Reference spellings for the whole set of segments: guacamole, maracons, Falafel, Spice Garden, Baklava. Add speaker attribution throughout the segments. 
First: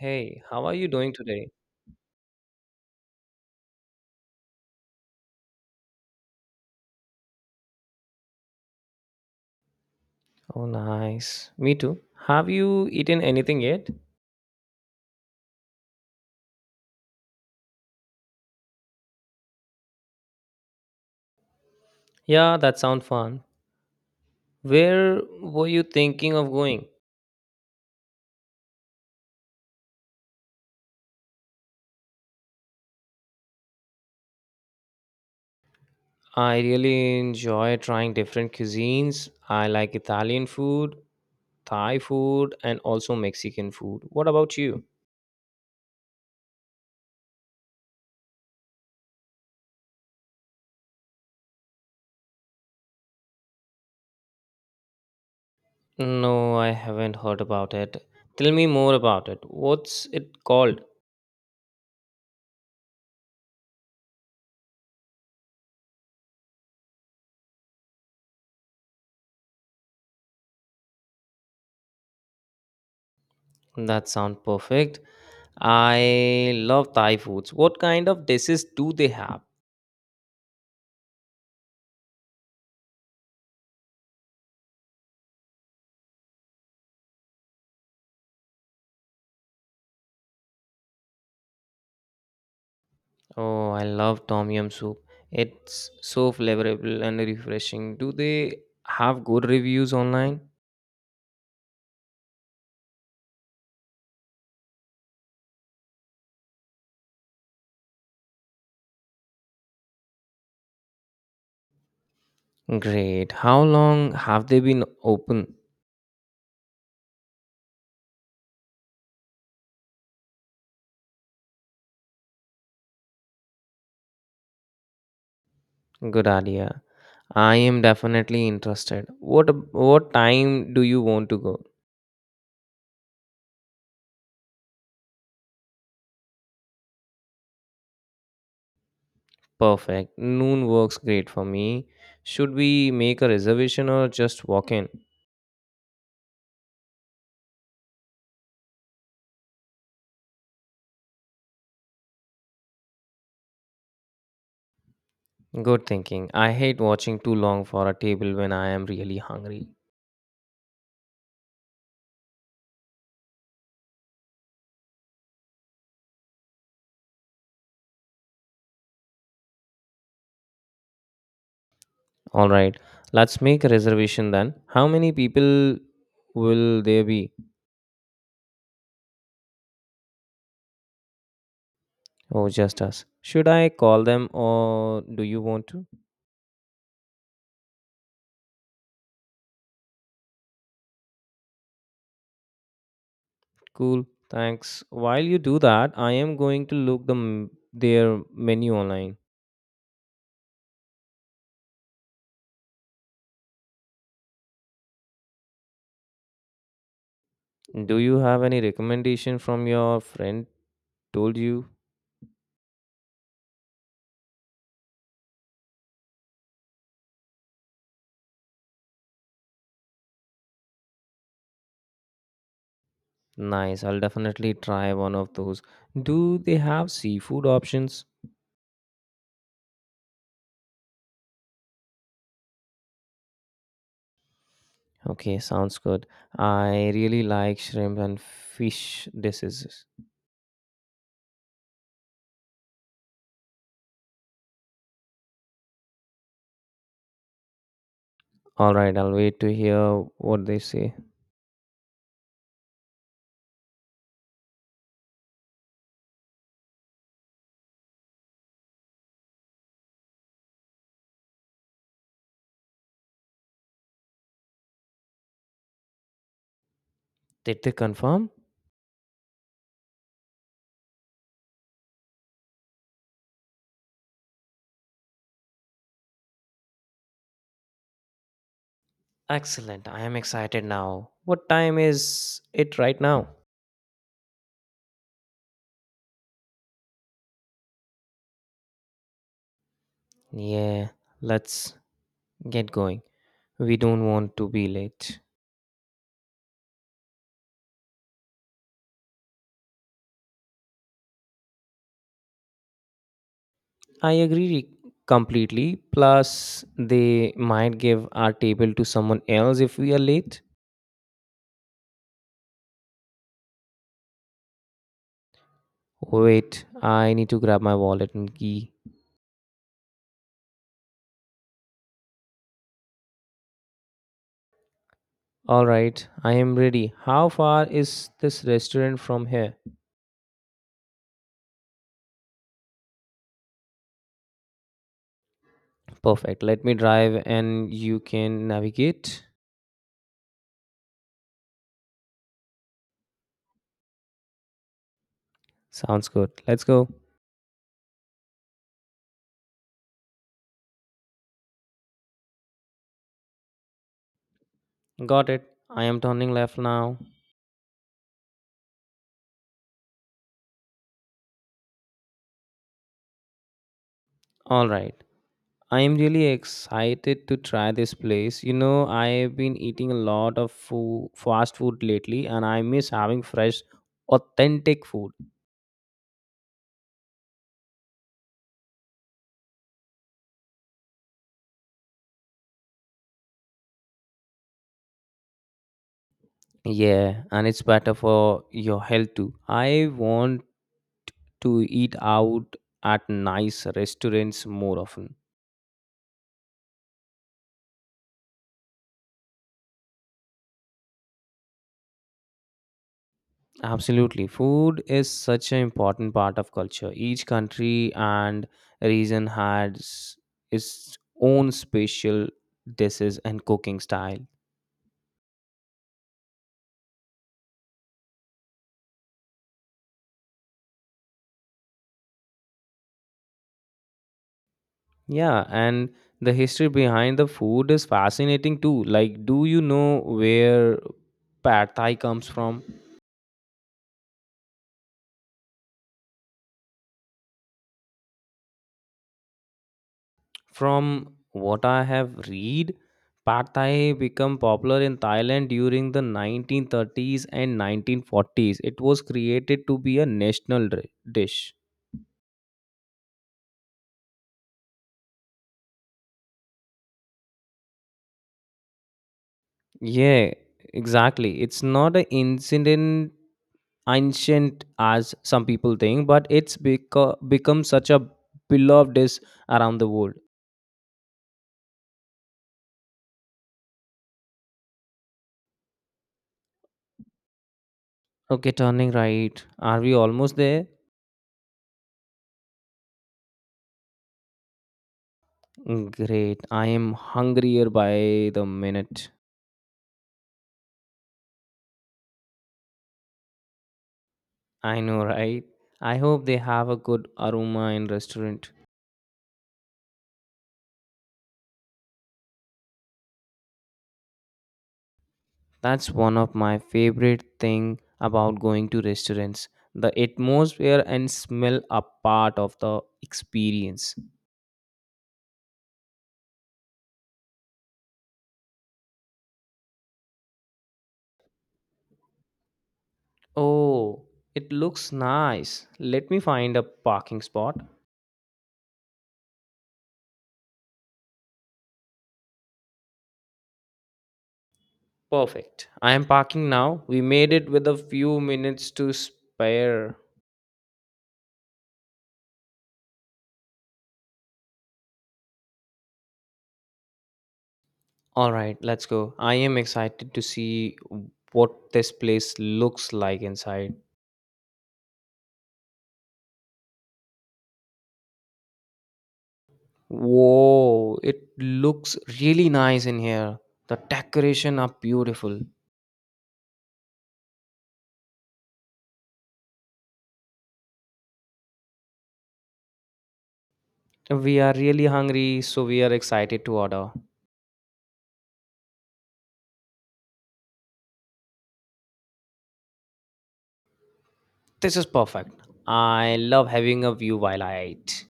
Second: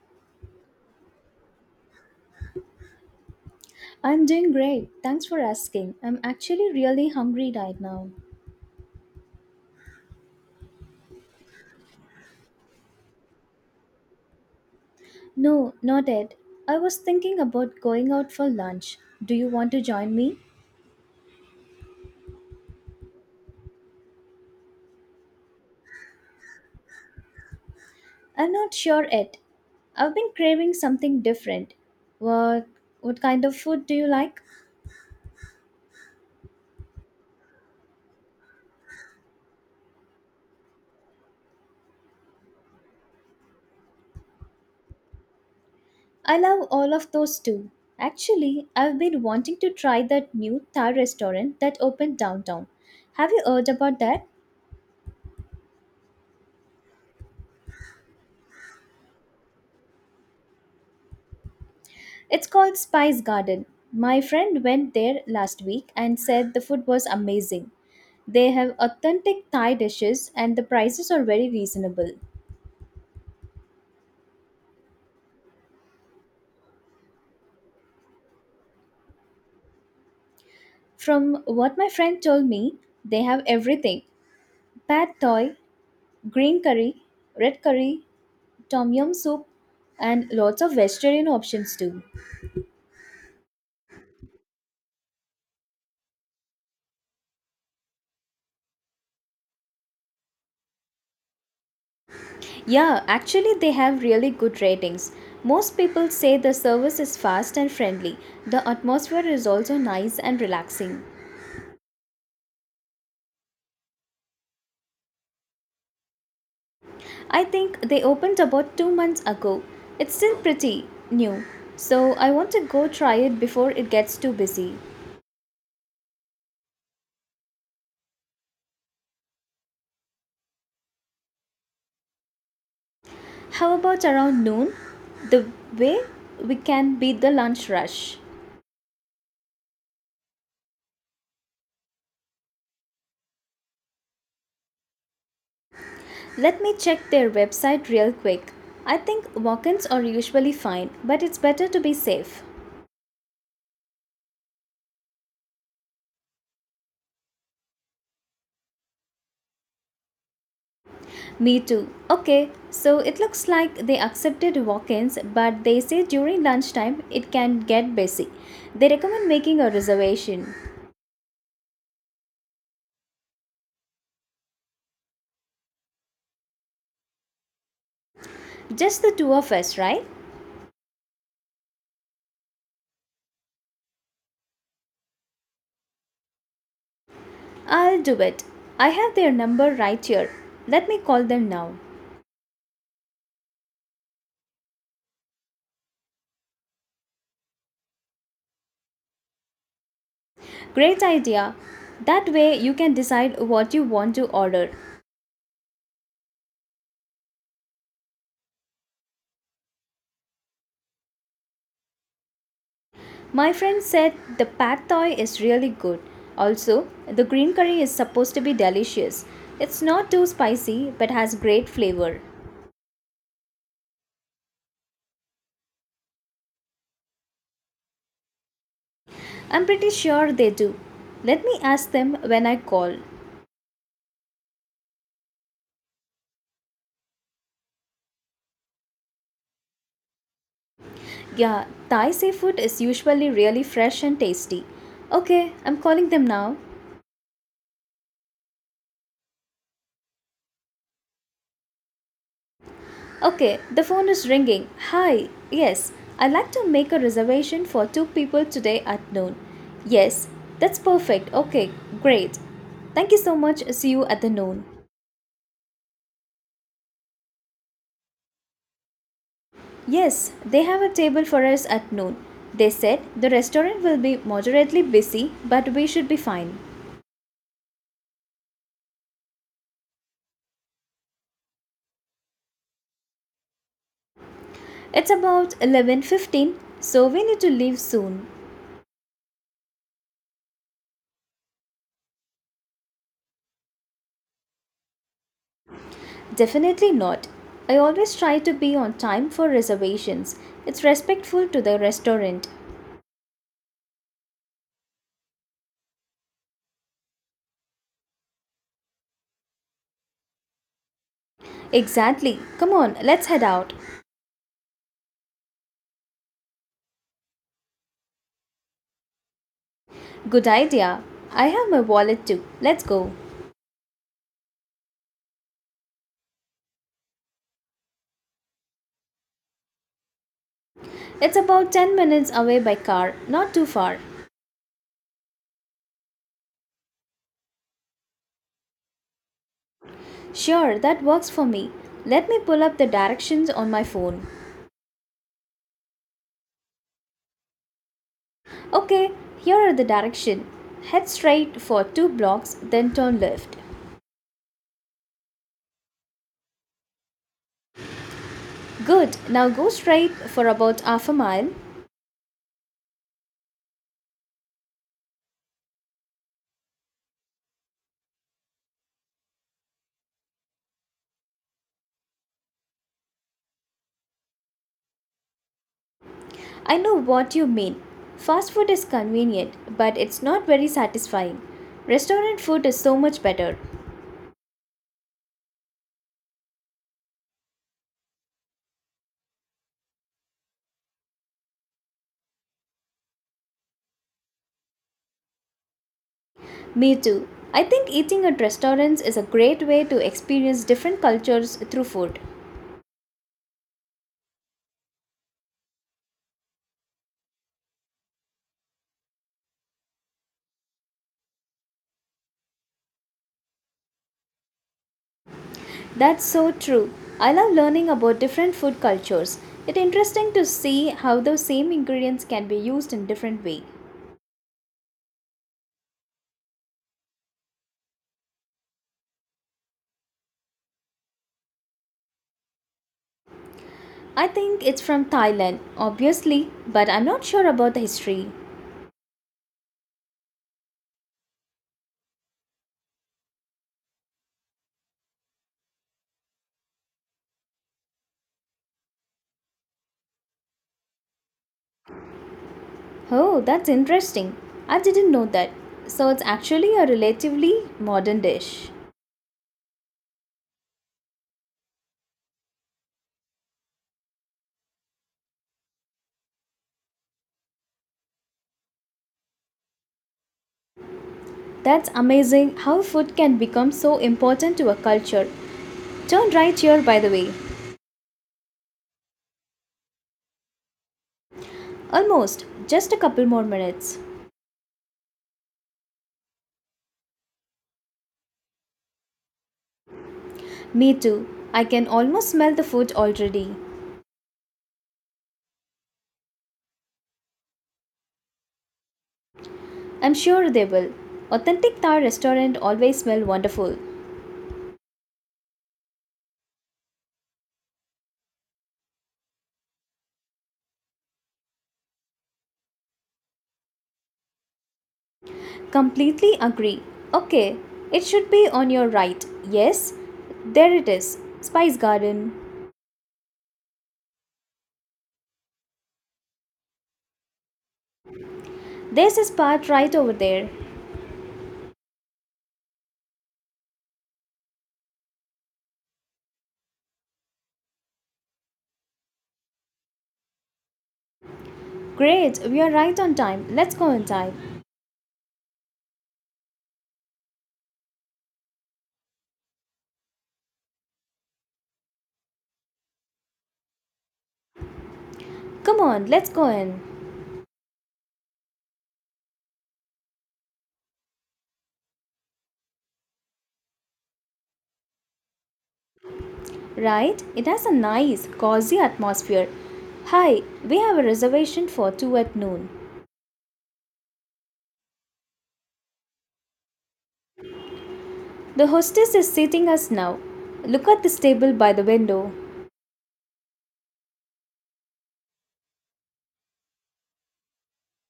Speaker 1: Hey, how are you doing today?
Speaker 2: I'm doing great. Thanks for asking. I'm actually really hungry right now.
Speaker 1: Oh, nice. Me too. Have you eaten anything yet?
Speaker 2: No, not yet. I was thinking about going out for lunch. Do you want to join me?
Speaker 1: Yeah, that sounds fun. Where were you thinking of going?
Speaker 2: I'm not sure yet. I've been craving something different. What what kind of food do you like?
Speaker 1: I really enjoy trying different cuisines. I like Italian food, Thai food, and also Mexican food. What about you?
Speaker 2: I love all of those too. Actually, I've been wanting to try that new Thai restaurant that opened downtown. Have you heard about that?
Speaker 1: No, I haven't heard about it. Tell me more about it. What's it called?
Speaker 2: It's called Spice Garden. My friend went there last week and said the food was amazing. They have authentic Thai dishes and the prices are very reasonable.
Speaker 1: That sounds perfect. I love Thai foods. What kind of dishes do they have?
Speaker 2: From what my friend told me, they have everything: pad thai, green curry, red curry, tom yum soup, and lots of vegetarian options too.
Speaker 1: Oh, I love tom yum soup. It's so flavorful and refreshing. Do they have good reviews online?
Speaker 2: Yeah, actually, they have really good ratings. Most people say the service is fast and friendly. The atmosphere is also nice and relaxing.
Speaker 1: Great. How long have they been open?
Speaker 2: I think they opened about 2 months ago. It's still pretty new, so I want to go try it before it gets too busy.
Speaker 1: Good idea. I am definitely interested. What time do you want to go?
Speaker 2: How about around noon? The way we can beat the lunch rush.
Speaker 1: Perfect. Noon works great for me. Should we make a reservation or just walk in?
Speaker 2: Let me check their website real quick. I think walk ins are usually fine, but it's better to be safe.
Speaker 1: Good thinking. I hate watching too long for a table when I am really hungry.
Speaker 2: Me too. Okay, so it looks like they accepted walk ins, but they say during lunchtime it can get busy. They recommend making a reservation.
Speaker 1: All right, let's make a reservation then. How many people will there be?
Speaker 2: Just the two of us, right?
Speaker 1: Oh, just us. Should I call them or do you want to?
Speaker 2: I'll do it. I have their number right here. Let me call them now.
Speaker 1: Cool, thanks. While you do that, I am going to look their menu online.
Speaker 2: Great idea. That way you can decide what you want to order.
Speaker 1: Do you have any recommendation from your friend told you?
Speaker 2: My friend said the pad thai is really good. Also, the green curry is supposed to be delicious. It's not too spicy but has great flavor.
Speaker 1: Nice, I'll definitely try one of those. Do they have seafood options?
Speaker 2: I'm pretty sure they do. Let me ask them when I call.
Speaker 1: Okay, sounds good. I really like shrimp and fish dishes.
Speaker 2: Yeah, Thai seafood is usually really fresh and tasty. Okay, I'm calling them now.
Speaker 1: All right, I'll wait to hear what they say.
Speaker 2: Okay, the phone is ringing. Hi, yes, I'd like to make a reservation for two people today at noon. Yes, that's perfect. Okay, great. Thank you so much. See you at the noon.
Speaker 1: Did they confirm?
Speaker 2: Yes, they have a table for us at noon. They said the restaurant will be moderately busy, but we should be fine.
Speaker 1: Excellent. I am excited now. What time is it right now?
Speaker 2: It's about 11:15, so we need to leave soon.
Speaker 1: Yeah, let's get going. We don't want to be late.
Speaker 2: Definitely not. I always try to be on time for reservations. It's respectful to the restaurant.
Speaker 1: I agree completely. Plus, they might give our table to someone else if we are late.
Speaker 2: Exactly. Come on, let's head out.
Speaker 1: Wait, I need to grab my wallet and key.
Speaker 2: Good idea. I have my wallet too. Let's go.
Speaker 1: All right, I am ready. How far is this restaurant from here?
Speaker 2: It's about 10 minutes away by car, not too far.
Speaker 1: Perfect. Let me drive and you can navigate.
Speaker 2: Sure, that works for me. Let me pull up the directions on my phone.
Speaker 1: Sounds good. Let's go.
Speaker 2: Okay, here are the directions. Head straight for two blocks, then turn left.
Speaker 1: Got it. I am turning left now.
Speaker 2: Good, now go straight for about half a mile.
Speaker 1: All right. I am really excited to try this place. You know, I've been eating a lot of food, fast food lately and I miss having fresh, authentic food.
Speaker 2: I know what you mean. Fast food is convenient, but it's not very satisfying. Restaurant food is so much better.
Speaker 1: Yeah, and it's better for your health too. I want to eat out at nice restaurants more often.
Speaker 2: Me too. I think eating at restaurants is a great way to experience different cultures through food.
Speaker 1: Absolutely. Food is such an important part of culture. Each country and region has its own special dishes and cooking style.
Speaker 2: That's so true. I love learning about different food cultures. It's interesting to see how those same ingredients can be used in different way.
Speaker 1: Yeah, and the history behind the food is fascinating too. Like, do you know where pad thai comes from?
Speaker 2: I think it's from Thailand, obviously, but I'm not sure about the history.
Speaker 1: From what I have read, pad thai became popular in Thailand during the 1930s and 1940s. It was created to be a national dish.
Speaker 2: Oh, that's interesting. I didn't know that. So it's actually a relatively modern dish.
Speaker 1: Yeah, exactly. It's not an incident ancient as some people think, but it's become such a beloved dish around the world.
Speaker 2: That's amazing how food can become so important to a culture. Turn right here, by the way.
Speaker 1: Okay, turning right. Are we almost there?
Speaker 2: Almost. Just a couple more minutes.
Speaker 1: Great. I am hungrier by the minute.
Speaker 2: Me too. I can almost smell the food already.
Speaker 1: I know, right? I hope they have a good aroma in restaurant.
Speaker 2: I'm sure they will. Authentic Thai restaurant always smell wonderful.
Speaker 1: That's one of my favorite thing about going to restaurants. The atmosphere and smell are part of the experience.
Speaker 2: Completely agree. Okay, it should be on your right. Yes, there it is. Spice Garden.
Speaker 1: Oh, it looks nice. Let me find a parking spot.
Speaker 2: There's a spot right over there.
Speaker 1: Perfect. I am parking now. We made it with a few minutes to spare.
Speaker 2: Great, we are right on time. Let's go inside.
Speaker 1: All right, let's go. I am excited to see what this place looks like inside.
Speaker 2: Come on, let's go in.
Speaker 1: Whoa, it looks really nice in here. The decoration are beautiful.
Speaker 2: Right? It has a nice, cozy atmosphere. Hi, we have a reservation for 2 at noon.
Speaker 1: We are really hungry, so we are excited to order.
Speaker 2: The hostess is seating us now. Look at this table by the window.
Speaker 1: This is perfect. I love having a view while I eat.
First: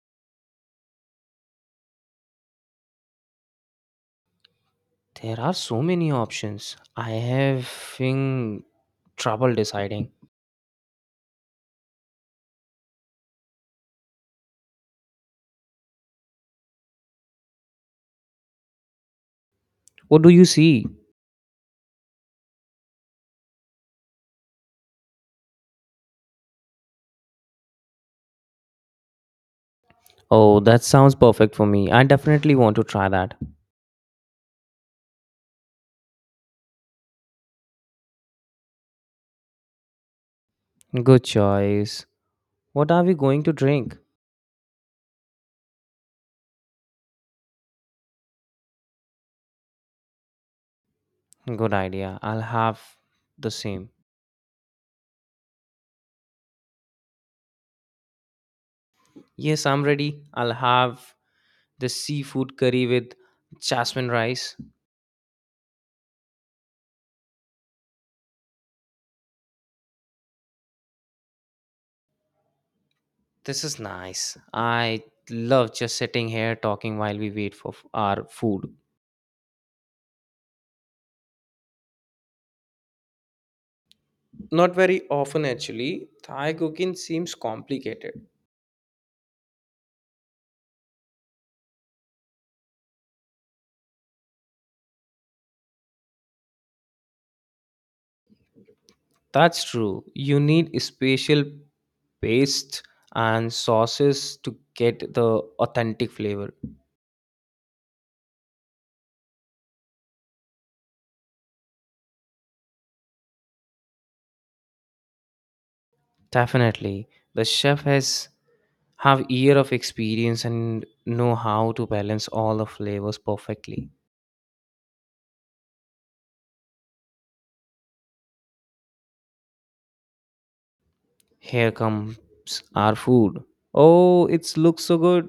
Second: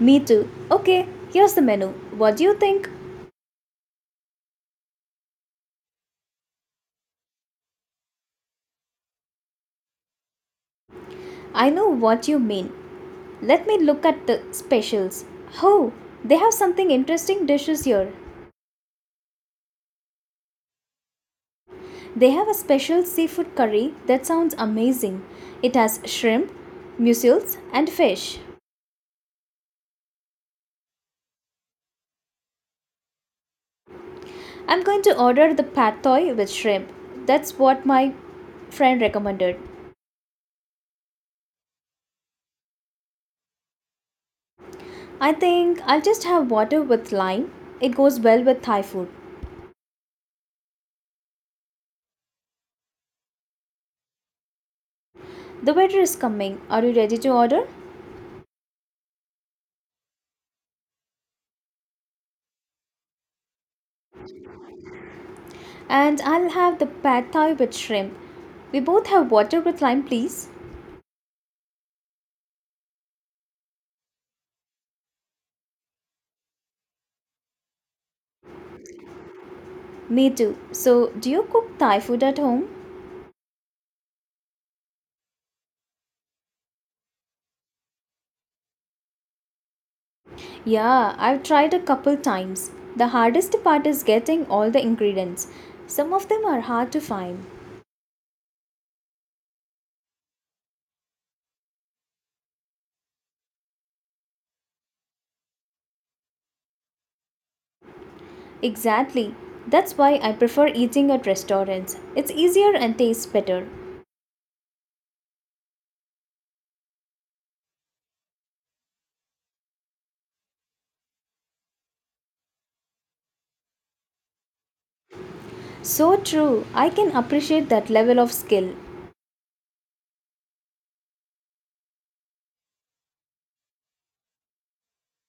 Speaker 2: Me too. Okay, here's the menu. What do you think?
Speaker 1: There are so many options. I having trouble deciding.
Speaker 2: I know what you mean. Let me look at the specials. Oh, they have something interesting dishes here.
Speaker 1: What do you see?
Speaker 2: They have a special seafood curry that sounds amazing. It has shrimp, mussels, and fish.
Speaker 1: Oh, that sounds perfect for me. I definitely want to try that.
Speaker 2: I'm going to order the pad thai with shrimp. That's what my friend recommended.
Speaker 1: Good choice. What are we going to drink?
Speaker 2: I think I'll just have water with lime. It goes well with Thai food.
Speaker 1: Good idea. I'll have the same.
Speaker 2: The waiter is coming. Are you ready to order?
Speaker 1: Yes, I'm ready. I'll have the seafood curry with jasmine rice.
Speaker 2: And I'll have the pad thai with shrimp. We both have water with lime, please.
Speaker 1: This is nice. I love just sitting here talking while we wait for our food.
Speaker 2: Me too. So, do you cook Thai food at home?
Speaker 1: Not very often, actually. Thai cooking seems complicated.
Speaker 2: Yeah, I've tried a couple times. The hardest part is getting all the ingredients. Some of them are hard to find.
Speaker 1: That's true. You need special paste and sauces to get the authentic flavor.
Speaker 2: Exactly. That's why I prefer eating at restaurants. It's easier and tastes better.
Speaker 1: Definitely. The chef has have year of experience and know how to balance all the flavors perfectly.
Speaker 2: So true. I can appreciate that level of skill.
Speaker 1: Here comes our food. Oh, it looks so good.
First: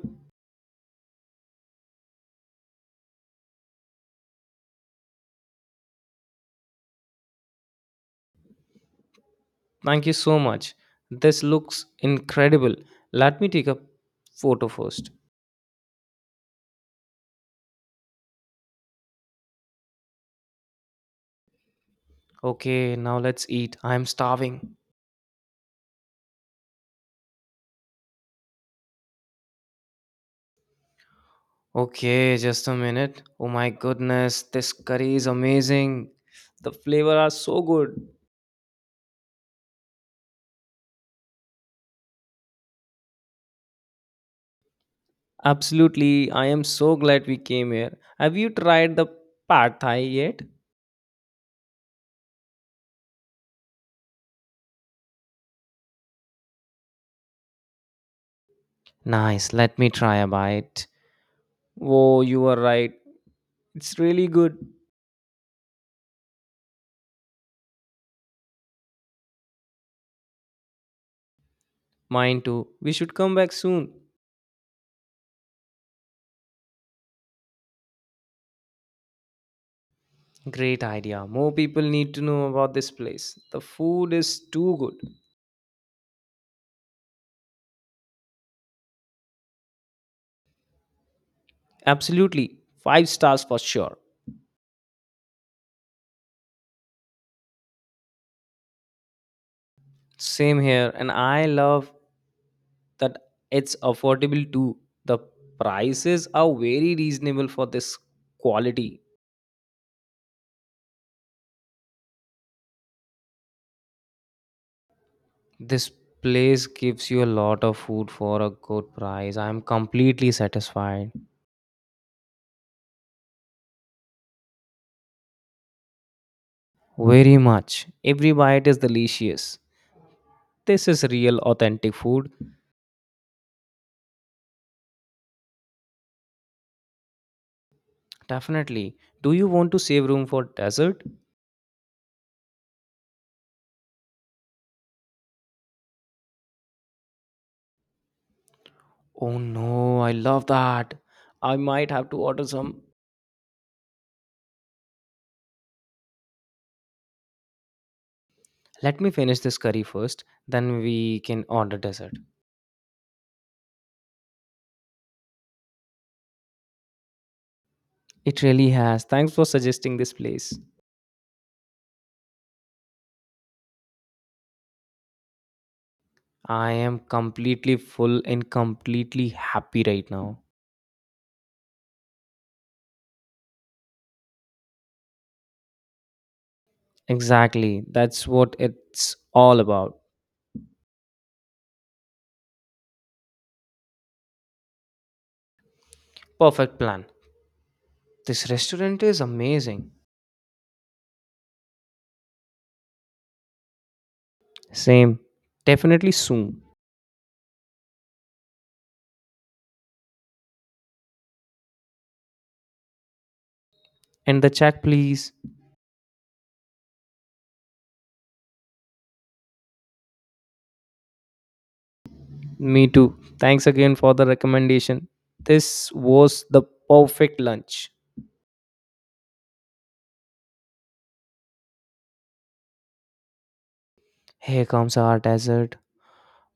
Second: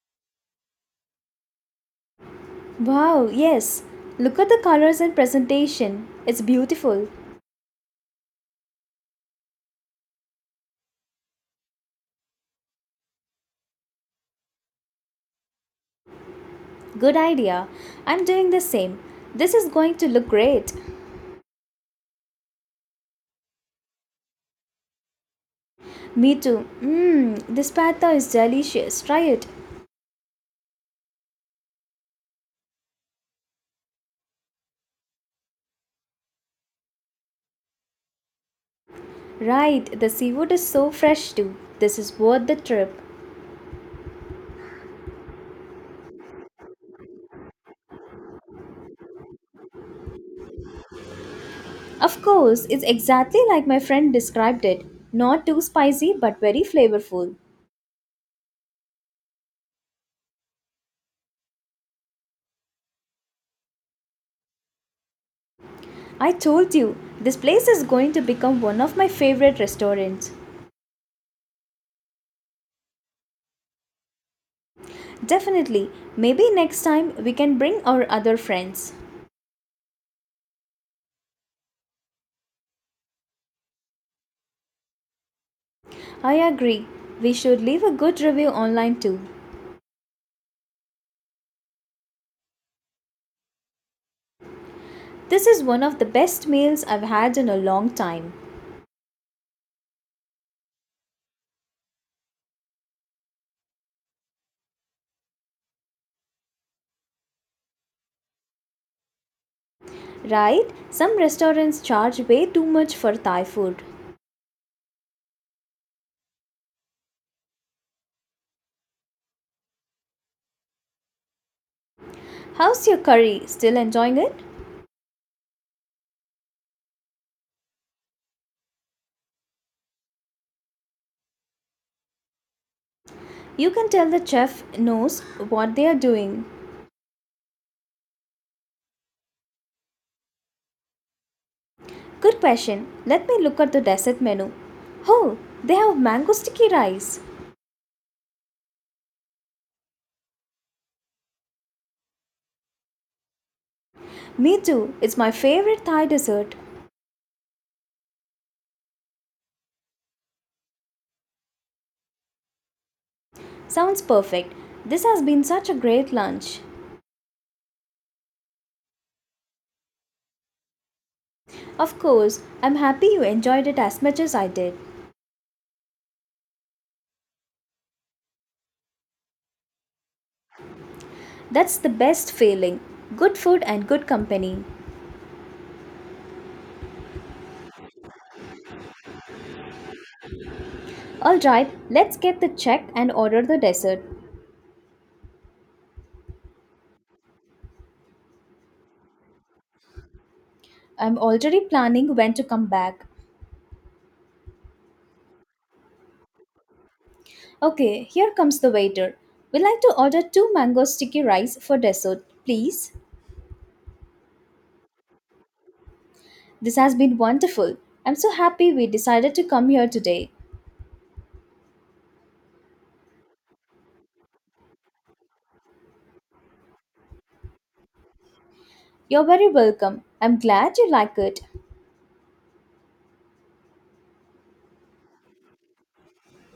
Speaker 2: Wow, yes. Look at the colors and presentation. It's beautiful.
Speaker 1: Thank you so much. This looks incredible. Let me take a photo first.
Speaker 2: Good idea. I'm doing the same. This is going to look great.
Speaker 1: Okay, now let's eat. I'm starving.
Speaker 2: Me too. Mmm, this pata is delicious. Try it.
Speaker 1: Okay, just a minute. Oh my goodness, this curry is amazing. The flavor are so good.
Speaker 2: Right, the seafood is so fresh too. This is worth the trip.
Speaker 1: Absolutely, I am so glad we came here. Have you tried the pad thai yet?
Speaker 2: Of course, it's exactly like my friend described it. Not too spicy, but very flavorful.
Speaker 1: Nice, let me try a bite. Whoa, you are right. It's really good.
Speaker 2: I told you, this place is going to become one of my favorite restaurants.
Speaker 1: Mine too. We should come back soon.
Speaker 2: Definitely, maybe next time we can bring our other friends.
Speaker 1: Great idea. More people need to know about this place. The food is too good.
Speaker 2: I agree, we should leave a good review online too.
Speaker 1: Absolutely. Five stars for sure.
Speaker 2: This is one of the best meals I've had in a long time.
Speaker 1: Same here, and I love that it's affordable too. The prices are very reasonable for this quality.
Speaker 2: Right? Some restaurants charge way too much for Thai food.
Speaker 1: This place gives you a lot of food for a good price. I'm completely satisfied.
Speaker 2: How's your curry? Still enjoying it?
Speaker 1: Very much. Every bite is delicious. This is real, authentic food.
Speaker 2: You can tell the chef knows what they are doing.
Speaker 1: Definitely. Do you want to save room for dessert?
Speaker 2: Good question. Let me look at the dessert menu. Oh, they have mango sticky rice.
Speaker 1: Oh no, I love that. I might have to order some.
Speaker 2: Me too. It's my favorite Thai dessert.
Speaker 1: Let me finish this curry first, then we can order dessert.
Speaker 2: Sounds perfect. This has been such a great lunch.
Speaker 1: It really has. Thanks for suggesting this place.
Speaker 2: Of course, I'm happy you enjoyed it as much as I did.
Speaker 1: I am completely full and completely happy right now.
Speaker 2: That's the best feeling. Good food and good company.
Speaker 1: Exactly. That's what it's all about.
Speaker 2: Alright, let's get the check and order the dessert.
Speaker 1: Perfect plan. This restaurant is amazing.
Speaker 2: I'm already planning when to come back.
Speaker 1: Same. Definitely soon.
Speaker 2: Okay, here comes the waiter. We'd like to order two mango sticky rice for dessert, please.
Speaker 1: And the check, please.
Speaker 2: This has been wonderful. I'm so happy we decided to come here today.
Speaker 1: Me too. Thanks again for the recommendation. This was the perfect lunch.
Speaker 2: You're very welcome. I'm glad you like it.
Speaker 1: Here comes our dessert.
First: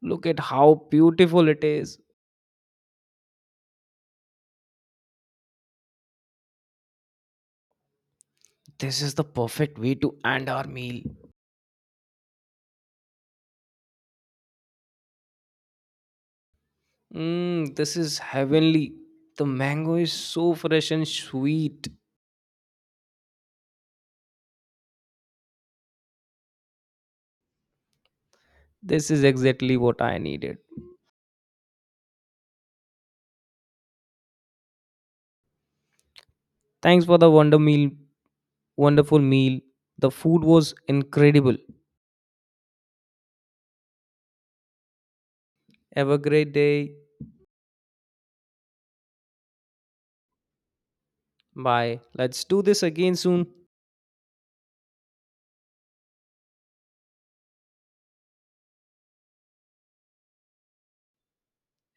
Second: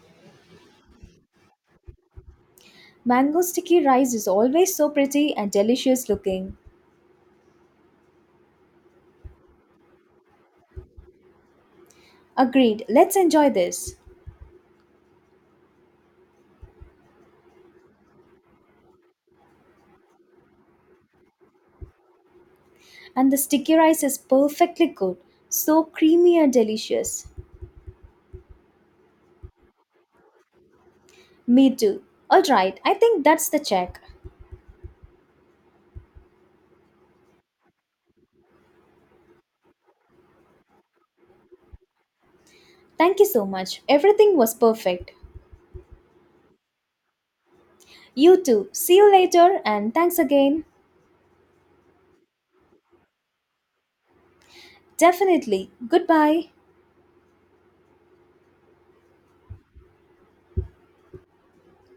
Speaker 1: Look at how beautiful it is.
Speaker 2: Mango sticky rice is always so pretty and delicious looking.
Speaker 1: This is the perfect way to end our meal.
Speaker 2: Agreed, let's enjoy this.
Speaker 1: Mm, this is heavenly. The mango is so fresh and sweet.
Speaker 2: And the sticky rice is perfectly good, so creamy and delicious.
Speaker 1: This is exactly what I needed.
Speaker 2: Me too. Alright, I think that's the check.
Speaker 1: Thanks for the wonderful meal. The food was incredible.
Speaker 2: Thank you so much. Everything was perfect.
Speaker 1: Have a great day.
Speaker 2: You too. See you later and thanks again.
Speaker 1: Bye. Let's do this again soon.
Speaker 2: Definitely. Goodbye.